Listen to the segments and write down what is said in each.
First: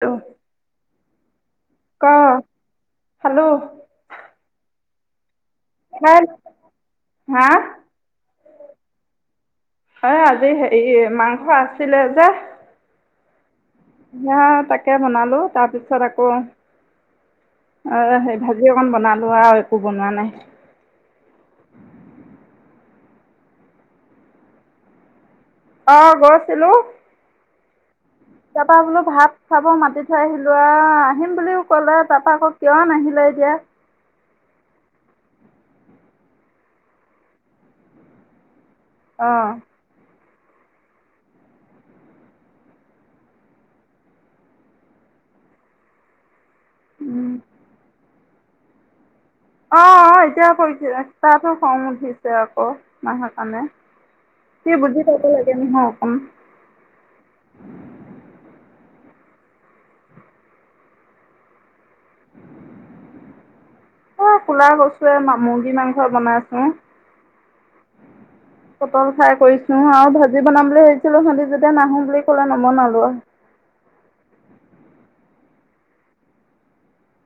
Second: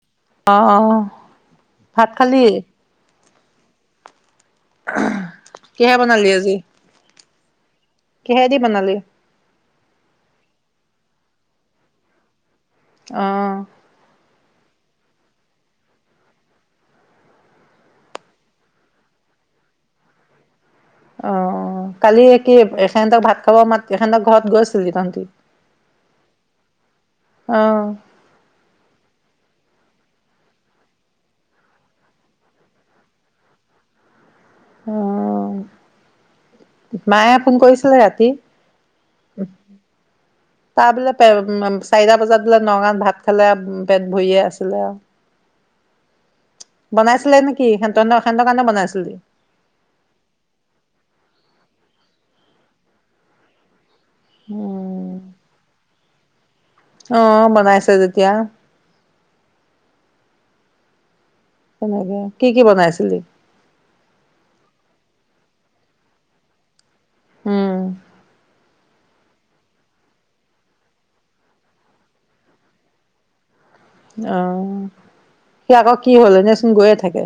Hello অ' ভাত খালি? হেল্ল'! [inaudible] বনালি আজি হা কিহেদি বনালি হয় আজি মাংস আছিলে যে। অ'। সেয়া তাকে বনালো তাৰপিছত আকৌ অ সেই ভাজি অকন বনালো আৰু একো বনোৱা নাই। অ কালি কি সেনতক ভাত খাব মাতি সেঁতক ঘৰত গৈছিলি তহঁতি? অ গৈছিলো? অ'। তাৰাপা বোলো ভাত চাব মাতি থৈ আহিলো আহ আহিম বুলিও কলে তাৰাপা আকৌ কিয় নাহিলে এতিয়া। অ মায়ে ফোন কৰিছিলে ৰাতি? অ'। তাৰ বোলে চাৰিটা বজাত বোলে নওঁমান ভাত খালে পেট ভৰিয়ে আছিলে আৰু। উম বনাইছিলে নেকি সিহঁত সেন্দ কাৰনে বনাইছিলি? অ অ এতিয়া কৰি তাতো খং উঠিছে আকৌ নাহা কাৰণে। সি বুজি উম পাব লাগে নহয় অকন। অ বনাইছে যেতিয়া সনেকে কি কি বনাইছিলি? অ কোলা কচু মুৰ্গী মাংস বনাইছো। উম পটল ফৰাই কৰিছো আৰু ভাজি বনাম বুলি ভাবিছিলো সিহঁতে যেতিয়া নাহো বুলি কলে নবনালো আৰু। অ সি আকৌ কি হ'ল এনে চোন গৈয়ে থাকে।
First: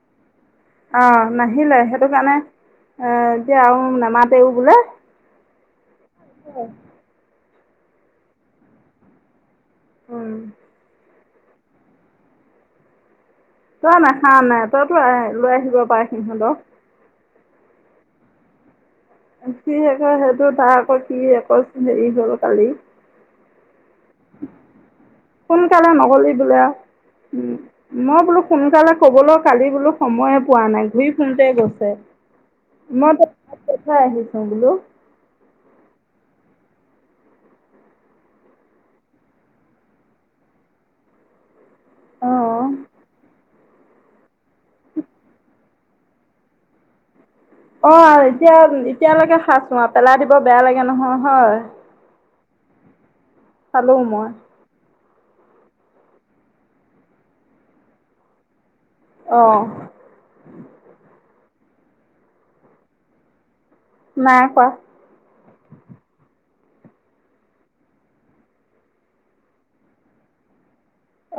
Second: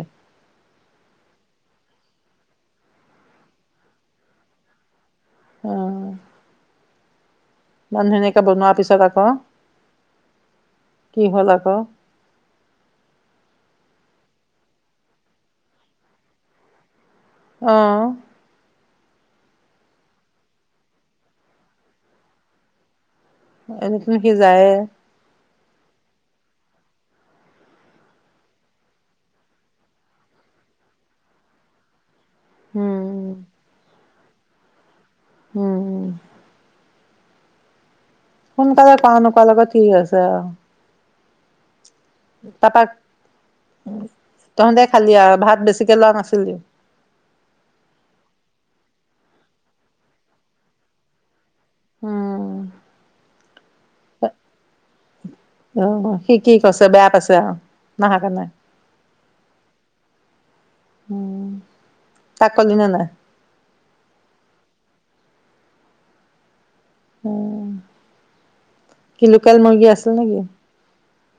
অ নাহিলে সেইটো কাৰণে এ এতিয়া আৰু নামাতেও বোলে অ'। [unintelligible] মানুহ মেনেক বনোৰ পিছত আকও। উম। কি হল আকৌ। তই নাখা নাই তইতো আহ লৈ আহিব পাৰ সিহঁতক। অ'। কি আক সেইটো তাৰ আকৌ কি আচোন হেৰি হল কালি। এনেকে সি যায়ে। সোনকালে নগলি বোলে উ মই বোলো সোনকালে কবলৈ কালি বোলো সময়ে পোৱা নাই ঘূৰি ফোৰোতে গৈছে। মই উম, ত [unintelligible] অ বোলো উম। সোনকালে কৰা নকৰা লগত কি আছে আৰু। অ'। তাৰ পৰা তহঁতে খালি আৰু ভাত বেছি। চিকেলং আছিল দিওঁ অহ ', এতিয়া এতিয়ালৈকে খাইচো আৰু পেলাই দিব বেয়া লাগে নহয় হয়। উম, পালো মই। অহ ', সি কি কৈছে বেয়া পাইছে আহ', নাহা কাৰণে। অহ ', উম', তাকলি ন নাই? নাই কোৱা। উম ', কি লোকাল মুৰ্গী আছিল নেকি?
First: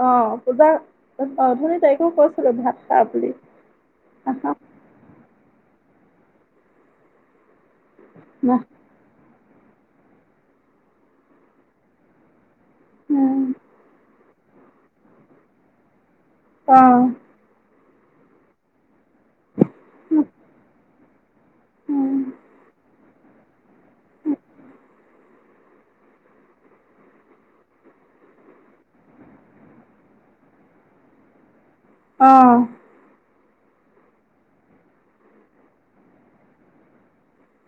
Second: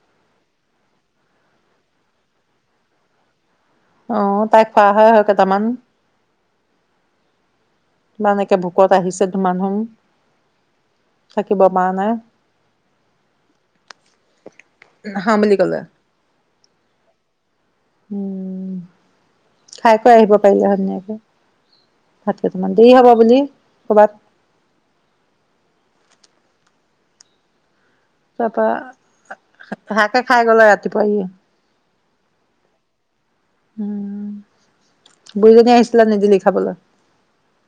অহ ', পূজা অহ ', ধুনী তাইকেও কৈছিলো ভাত খা বুলি। অহ ', নাখাওঁ তাই খোৱা হয়- হয় ক তাৰমান ইমান এেকে নাখ ভোকত আহিছে। মানুহ থাকিব পৰা নাই। উম', হা মিলি গলে। অহ ', উম' খাই কৈ আহিব পাৰিলে ধুনীয়াকে। উম আতিটো মন্দিৰ হব। বুলি। কবাত। তাৰপা শাকে খাই গলে ৰাতিপুৱা ই অহ ', উম ', বুইজনী আহিছিলা নিদিলিখাবলৈ?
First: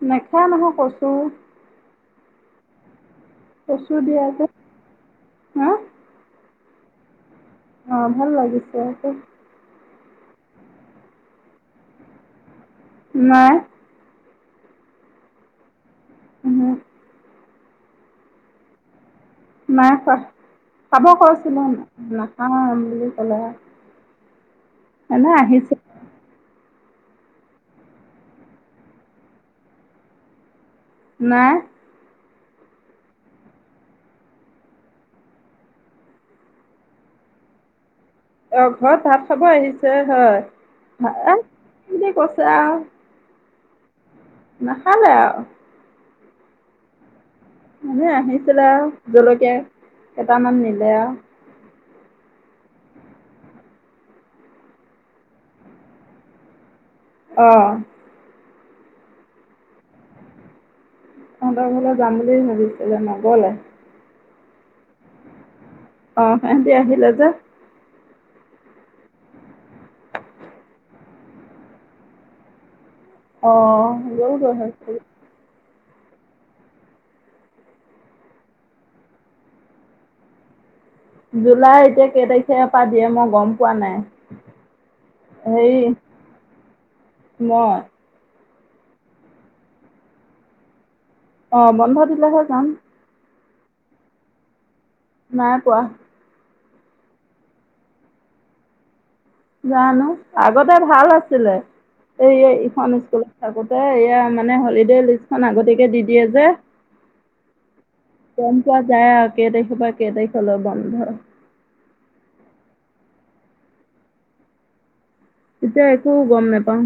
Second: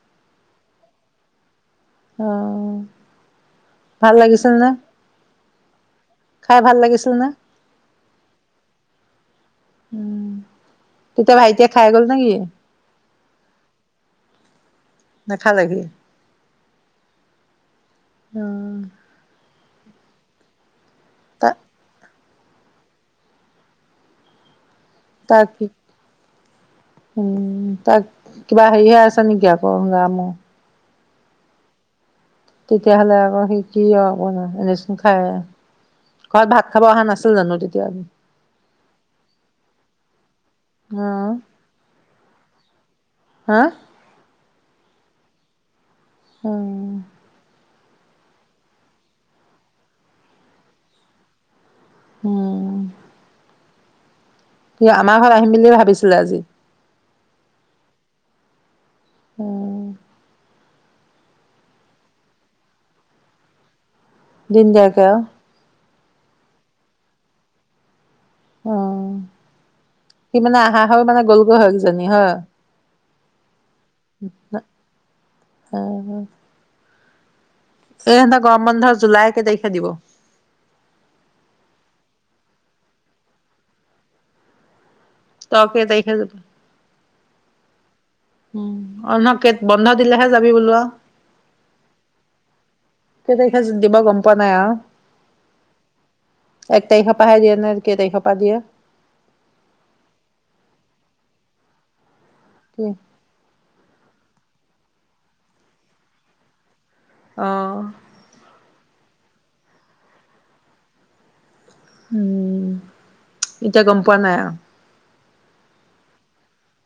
নেখায় নহয় কৈছো। অহ ', কচু দিয়া যে হা। খাই ভাল লাগিছিল নে? অহ ', ভাল লাগিছে। উম ', তেতিয়া ভাইটিয়ে খাই গ'ল নে কি? নাই নেখালে সী। উমহো ', উম ', নাই খোৱা। চাব তাক কৈছিলে আপোনাক। অহ ', বুলি কলে। এনে তাক আহিছিল। উম', ত কিবাহি হছ নি কিয় কৰ গ ম। নাই। তেতিয়াহ'লে আকৌ সি কি আৰু আপোনাৰ এনেচোন খাই, ঘৰত ভাত খাব অহা নাছিল জানো তেতিয়া। অ', ঘৰত ভাত খাব আহিছে হয় অ ভা কিযে কৈছে আৰু। হা নাখালে আৰু। হম। এনে আহিছিলে আৰু জলকীয়া কেইটামান নিলে আও। উম। সি আমাৰ ঘৰত আহিম বুলিয়ে ভাবিছিলে আজি অ'। উম। তহঁতৰ ঘৰলৈ যাম বুলি ভাবিছিলে। নগ'লে। দিন দিয়াকে আৰু। অ' সিহঁতি আহিলে যে। অ'। সি মানে আহা হয় মানে গ'লগৈ হয় কিজানি হয়? অ'। অ' যোগ [unintelligible] অ'। এই এহেঁতৰ গৰম বন্ধ, জুলাইৰ কেই তাৰিখে দিব? জুলাইৰ এতিয়া কেই তাৰিখে পৰা দিয়ে মই গম পোৱা নাই। তই হেৰি কেই তাৰিখে যাবি? মই উম। বন্ধ দিলেহে যাবি বোলো আৰু? অ' বন্ধ দিলেহে যাম। কেই তাৰিখে দিব গম পোৱা নাই আৰু। নাই পোৱা। এক তাৰিখৰ পাহে দিয়ে নে, কেই তাৰিখৰ পা দিয়ে। জানো। আগতে ভাল আছিলে। এই কি ইখন স্কুলত থাকো এয়া মানে হলিডে লিষ্টখন আগতীয়াকে দি দিয়ে যে। অ'। গম পোৱা যায় আৰু কেই তাৰিখৰ পৰা কেই তাৰিখলৈ বন্ধ। উম, এতিয়া গম পোৱা নাই আৰু। এতিয়া একো গম নেপাওঁ।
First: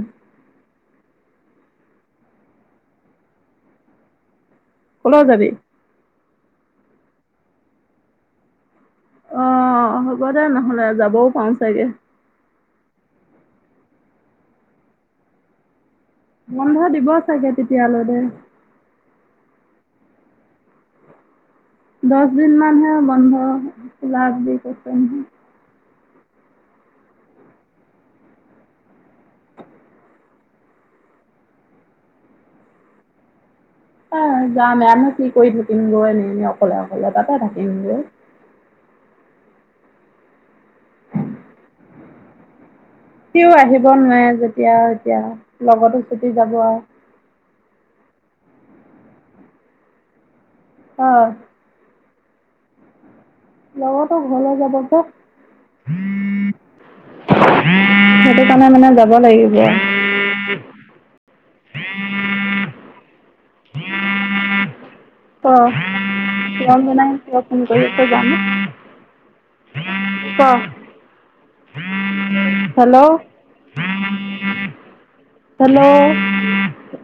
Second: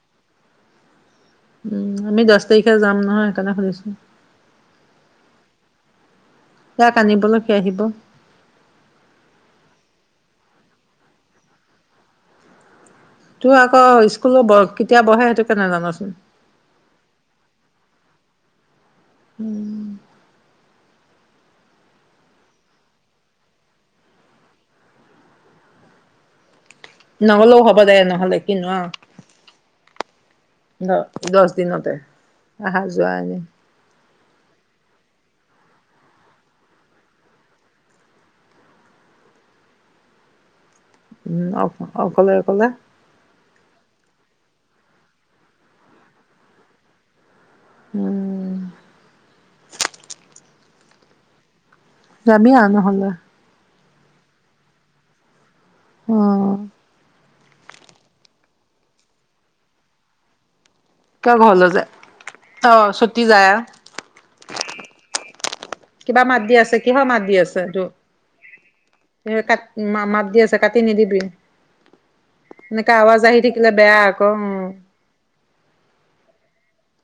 উম, আমি দছ তাৰিখে যাম নহয় সেইকাৰণে সুধিছো। ক'লৈ যাবি? তাক আনিবলৈকে আহিব। অ', হ'ব দে নহ'লে যাবও পাৰোঁ চাগে। তোৰ আকৌ স্কুলো কেতিয়া বহে সেইটো কে নাজানোচোন। বন্ধ দিব চাগে তেতিয়ালৈ দে। উম। দছ দিনমানহে বন্ধ লাখ দি কৰছে। নহ'লেও হ'ব দে নহ'লে কিনো আৰু দছ দিনতে, অহা যোৱা এনে। অহ, যামেনহ কি কৰি থাকিম গৈ এনেই এনে অকলে অকলে তাতে থাকিম গে। উম, অক অকলে, অকলে। সিও আহিব নোৱাৰে যেতিয়া এতিয়া লগতো ছুটি যাব আৰু। উম। অহ। যাবি আ নহ'লে। লগতো ঘলে যাব গে। অ [inaudible] সেইটো কাৰণে মানে যাব লাগিব। কিয় ঘৰলৈ যায়? অহ ছুটি যায় আ [inaudible] ক কিবা মাত দি আছে, কিহৰ ৰঞ্জনাই মাত দি কিয় আছে ফোন কৰি সেইটো? আছে জানো এ কাত, মা মাত দি ক আছে, কাটি নিদিবি। এনেকা হেল্ল' আৱাজ আহি থাকিলে বেয়া আকৌ, উম।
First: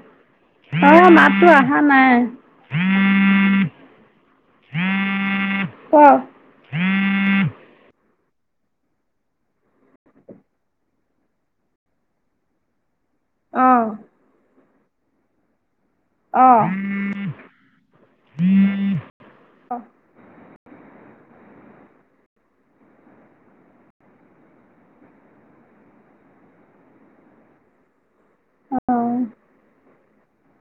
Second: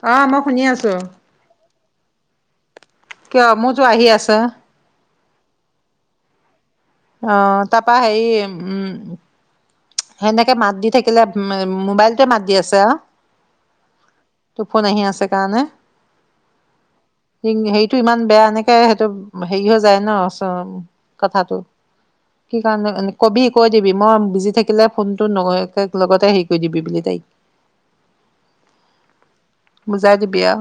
অ মই শুনি আছো অহ, মাতটো অহা নাই। কিয় মোৰতো আহি আছ [unintelligible] কহ। [unintelligible] অহ তাৰপৰা হেৰি, উম সেনেকে মাত দি থাকিলে, উম, ম, মবাইলটোৱে মাত দি আছে আ? অহ। তোৰ ফোন আহি আছে কাৰণে। অ' ৰিং হেৰিটো ইমান বেয়া এনেকে সেইটো, হেৰি হৈ যায় ন। অঁ কথাটো, কি কাৰণে, এন কবি, কৈ দিবি, মই বিজি থাকি কিলে ফোনটো ন, এ লগতে হেৰি কৰি দিবি বুলি দেই। বুজি বুজাই দিবি আও।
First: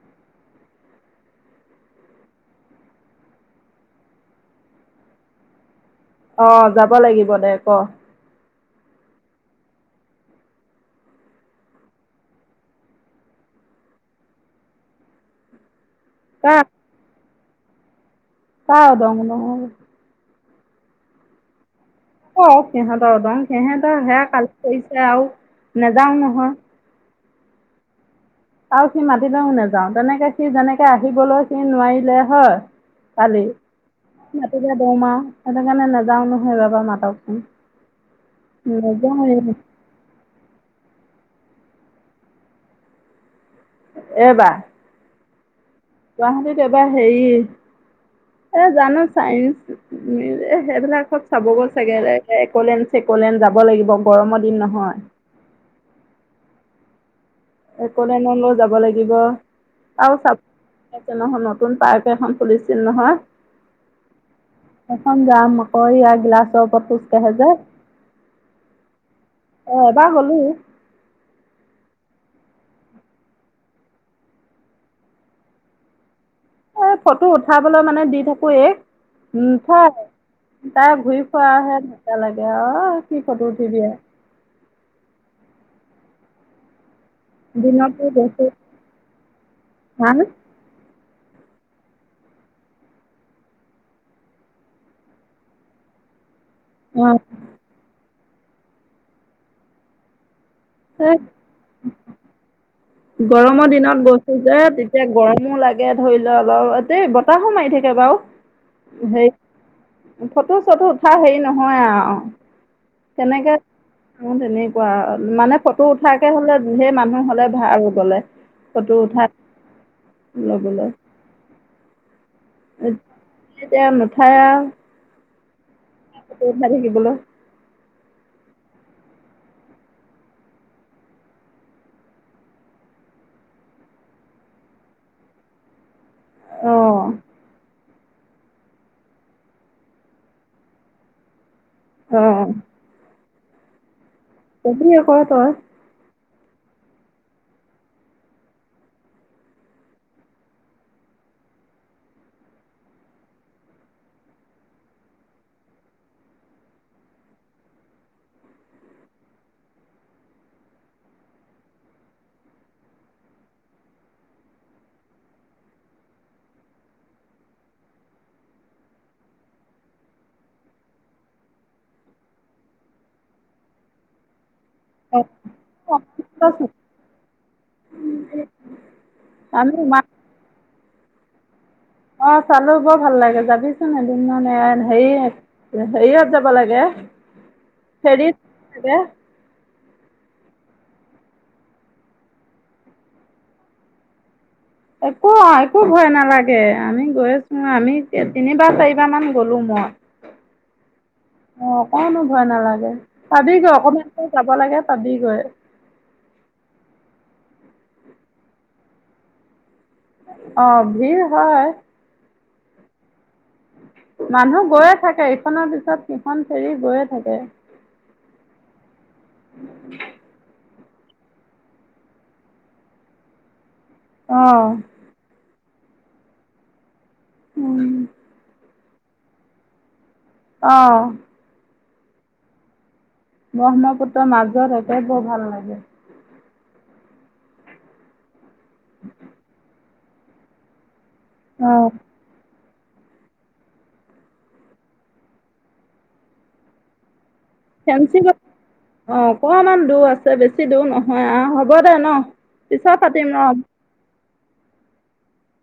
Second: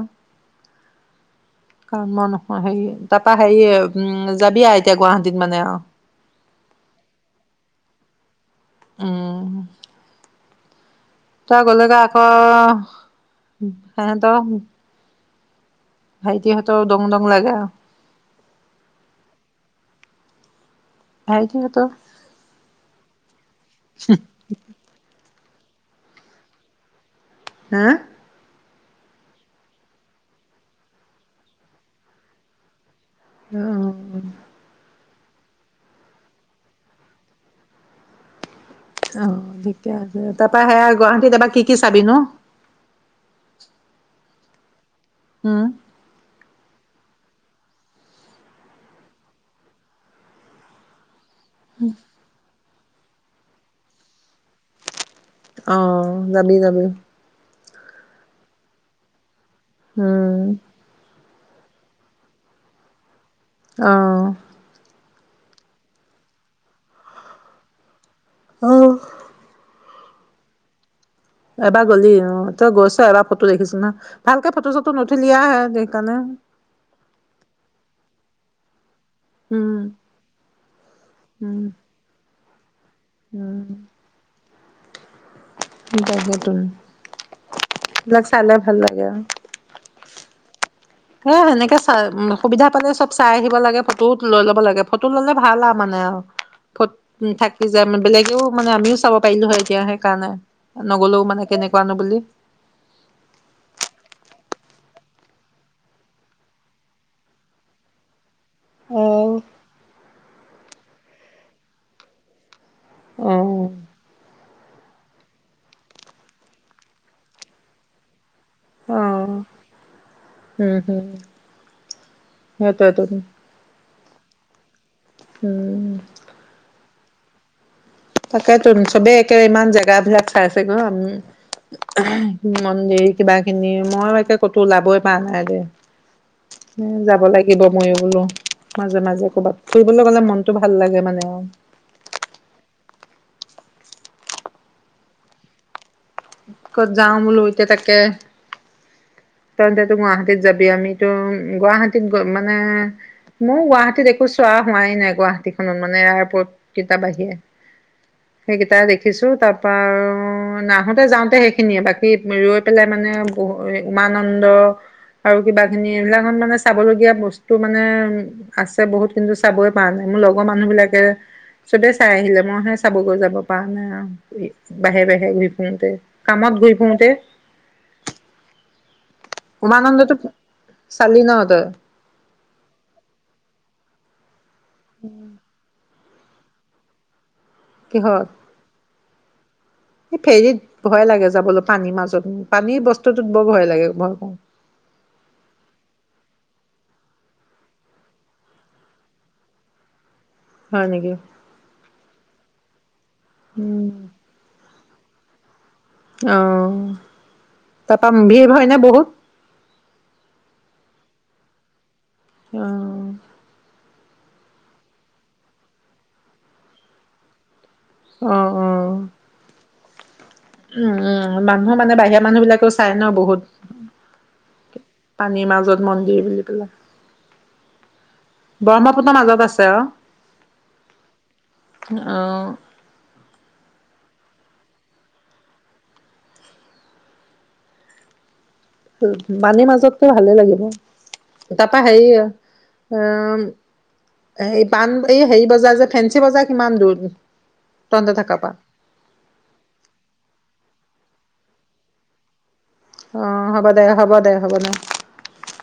কাৰণ মই নহয় হেৰিয়ে, তাৰাপৰা হেৰি, উম যাবি আও এতিয়া গুৱাহাটীত মানে আও? অহ, যাব লাগিব দে ক। উম। তই গ'লেতো আকৌ, সিহঁতক- ভাইটিহঁতেও দমুনক- লাগে আৰু। অহ [unintelligible] ভাইটিহঁতেও- অহ সিহঁতৰ দম, সিহঁতৰহে কাল কৰিছে আৰু। নেযাওঁ নহয়। হা? আৰু সি মাতিলেও নেযাওঁ। তেনেকে সি যেনেকে আহিবলৈ সি নোৱাৰিলে হয়। কালি। অ নাছিলে, দেৰ মাহ। সেইটো কাৰণে নাযাওঁ নহয়। ৰ'বা, মাতকচোন। নাযাওঁ অহ থিকে আছে। তাত- পা সেয়া, গুৱাহাটীত এবাৰ কি কি চাবি নু? এইবাৰ? হম। গুৱাহটীত এবাৰ হেৰি এ জানো চাইনচ উ, এ সেইবিলাকত চাব গ'ল চাগে লে এক'লেণ্ড চেকলেন যাব লাগিব গৰমৰ দিন নহয়। অ', যাবি, যাবি। এক'লেণ্ডলৈ যাব লাগিব। আৰু উম চাবছ একে নহ, নহ নতুন পাৰ্ক এখন খুলিছিল নহয়। অ'। এখন দাম আকৌ ইয়াৰ গিলাচৰ ওপৰত খোজকাঢ়ে যে। অ'। অ' এবাৰ হ'লো। এবাৰ গ'লি অ', তই গৈছ এবাৰ ফটো দেখিছো নহয়। ভালকে ফটো-চটো নুঠিলি আৰু হে সেইকাৰণ এই ফটো উঠাবলৈ মানে দি থাকো এইক নুঠে উম তাই ঘূৰি উম ফুৰাহে লাগিছে এয়া [inaudible] কি ফটো উঠি উম দিয়ে। স ত ব ত [inaudible] দিনতো এইবিলাক চানা ভাল লাগে আৰু। হা। এ সেনেকে চাই সুবিধা পালে চব চাই আহিব লাগে। ফটো লৈ ল'ব লাগে ফটো ললে ভাল আৰু মানে আৰু ফট অ থাকি যায় মানে বেলেগ এও মানে আমিও চাব পাৰিলো হয় এতিয়া সেইকাৰণে। সেই নগলেও মানে কেনেকুৱা নো বুলি? গৰমৰ দিনত গৈছো যে তেতিয়া গৰমো লাগে ধৰি লোৱা অলপ এ বতাহো মাৰি থাকে বাৰু। অ সেই [inaudible] ফটো চটো উঠা হেৰি নহয় আও। অ তেনেকে অ', তেনে কোৱা মানে ফটো উঠাকে হ'লে সেই মানুহ হ'লে ভা আৰু গ'লে ফটো উঠা হম, লবলৈ হম। সেইটোৱেতো এতিয়া নোঠাই আও। হম। [unintelligible] তাকেটো চবেই একে ইমান জেগাবিলাক চাইছেগৈ এহ মন্দিৰ কিবা খিনি মই একে ক'তো ওলাবই পাৰা নাই দেই। হম, অঁ যাব লাগিব। ময়ো বোলো মাজে মাজে ক'বাত, ফুৰিবলৈ গ'লে মনটো ভাল লাগে মানে আৰু। অ'। কবি আকৌ তই। ক'ত যাও বোলো, এতিয়া তাকে তহটেতো গুৱাহাতীত যাবি আমিতো গুৱাহাতীত মানে মোৰ গুৱাহাটীত একো চোৱা হোৱাই নাই গুৱাহাটীখনত মানে এয়াৰপৰ্ট কেইটাৰ বাহিৰে, সেইকেইটা দেখিছো তাৰ পৰা আৰু নাহত তে যাওঁতে সেইখিনিয়ে বাকী ৰৈ পেলাই মানে বহু উমানন্দ আৰু কিবা খিনি এইবিলাক মানে চাবলগীয়া বস্তু মানে আছে বহুত কিন্তু চাবই পৰা নাই মোৰ লগৰ মানুহ বিলাকে চবেই চাই আহিলে মইহে চাব গৈ যাব পৰা নাই আৰু। বাহিৰে বাহিৰে ঘূৰি অ, কামত ঘূৰি ফুৰোতে, আমি মাছ উমানন্দটো চালি ন তই। অঁ চালো বৰ ভাল লাগে যাবিচোন এদিন। মানে হেৰি হেৰিয়াত যাব লাগে কিহত হেৰিত এই ফেৰীত ভয় লাগে যাবলৈ পানীৰ মাজত, পানীৰ বস্তুটোত বৰ ভয় লাগে ভয় কৰো। একো- একো ভয় নালাগে, আমি গৈছো আমি তিনিবাৰ চাৰিবাৰ মান গলো মই। হয় নেকি অঁ অকনো ভয় নালাগে। [inaudible] পাবি গৈ উম অকমান দুৰ যাব লাগে। চাবি গৈ। অ', তাৰপা ভিৰ হয় নে বহুত। অ' ভিৰ হয় অঁ মানুহ গৈয়ে থাকে, ইখনৰ পিছত সিখন ফেৰি গৈয়ে থাকে। অঁ অঁ [inaudible] উম- উম মানুহৰ মানে বাহিৰা মানুহ বিলাকেও চাই ন বহুত। পানীৰ মাজত মন্দিৰ বুলি ক'লে। উম ব্ৰহ্মপুত্ৰৰ মাজত আছে আও। অঁ অঁ ব্ৰহ্মপুত্ৰৰ মাজত একে বৰ ভাল লাগে। মানে মাজত ভালে লাগিব। তাপা অ' হেৰি অম, এই পাণ এই হেৰি বজাৰ যে ফেঞ্চি বজাৰ কিমান দূৰ নো। ফেঞ্চি বজাৰ, অ' অকণমান দূৰ আছে বেছি দূৰ নহ হয়, অঁ হ'ব দে ন। পিছত পাতিম অ' ৰ হ'ব দে- হ'ব দে। [unintelligible]